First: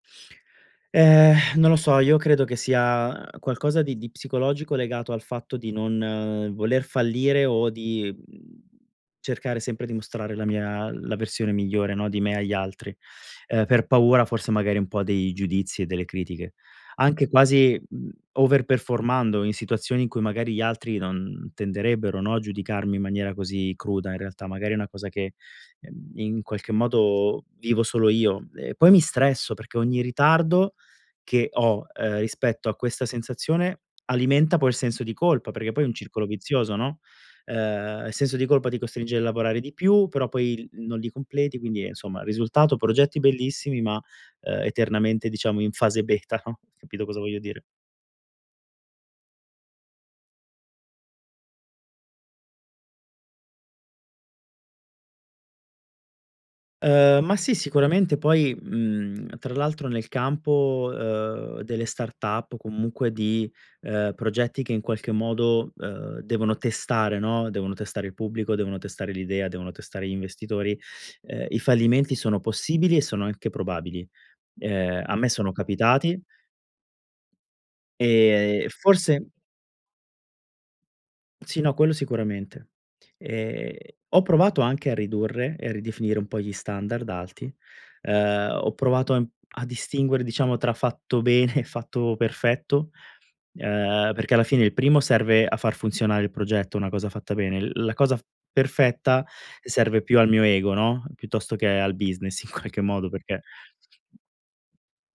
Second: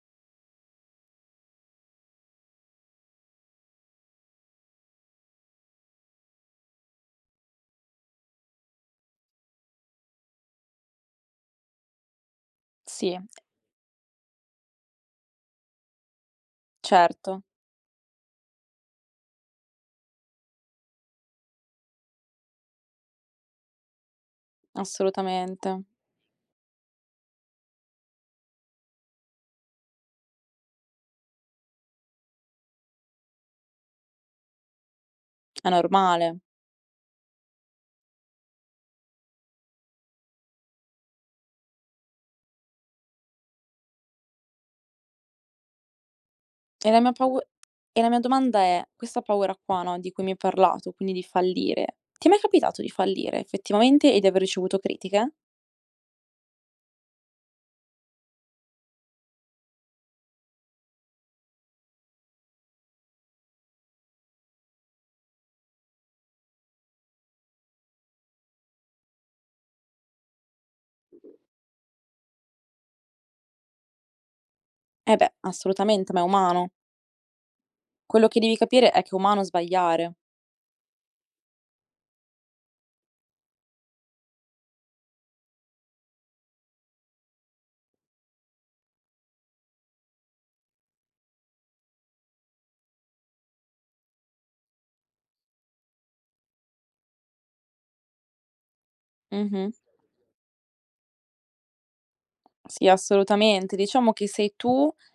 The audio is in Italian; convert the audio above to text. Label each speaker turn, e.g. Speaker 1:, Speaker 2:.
Speaker 1: Eh non lo so, io credo che sia, uhm, qualcosa di di psicologico legato al fatto di non voler fallire o di, mhmm, cercare sempre di mostrare la mia la versione migliore, no, di me agli altri,
Speaker 2: Sì.
Speaker 1: ehm, per paura forse magari un po' dei giudizi e delle critiche. Anche
Speaker 2: Certo.
Speaker 1: quasi, mhmm, over performando in situazioni in cui magari gli altri non tenderebbero, no, a giudicarmi in maniera così cruda in realtà, magari è una cosa che,
Speaker 2: Assolutamente.
Speaker 1: ehm, in qualche modo vivo solo io. E poi mi stresso perché ogni ritardo che ho, ehm, rispetto a questa sensazione alimenta poi il senso di colpa,
Speaker 2: È
Speaker 1: perché poi è un circolo
Speaker 2: normale.
Speaker 1: vizioso, no, ehm, il senso di colpa ti costringe a lavorare di più, però poi il non li completi, quindi insomma, risultato, progetti bellissimi, ma, uhm, eternamente diciamo in fase beta no,
Speaker 2: È la
Speaker 1: capito
Speaker 2: mia
Speaker 1: cosa
Speaker 2: pau
Speaker 1: voglio dire?
Speaker 2: e la mia domanda è, questa paura qua, no, di cui mi hai parlato, quindi di fallire, ti è mai capitato di fallire effettivamente e di aver ricevuto critiche?
Speaker 1: Uhm, ma sì, sicuramente poi, mhmm, tra l'altro nel campo, uhm, delle startup o comunque di, ehm, progetti che in qualche modo, uhm, devono testare, no, devono testare il pubblico, devono testare l'idea, devono testare gli investitori, ehm, i fallimenti sono possibili e sono anche probabili, ehm,
Speaker 2: Eh
Speaker 1: a me
Speaker 2: beh,
Speaker 1: sono
Speaker 2: assolutamente, ma è
Speaker 1: capitati
Speaker 2: umano. Quello che devi
Speaker 1: e e
Speaker 2: capire è che è
Speaker 1: forse
Speaker 2: umano sbagliare.
Speaker 1: Sì, no, quello sicuramente. E ho provato anche a ridurre e a ridefinire un po' gli standard alti. Uhm, ho provato, ehm, a distinguere, diciamo, tra fatto bene e fatto perfetto, ehm, perché alla fine il primo serve a far funzionare il progetto, una cosa fatta bene. L la cosa perfetta
Speaker 2: Mh-mh.
Speaker 1: serve più al mio ego, no, piuttosto che al business in qualche
Speaker 2: Sì,
Speaker 1: modo, perché
Speaker 2: assolutamente diciamo che sei tu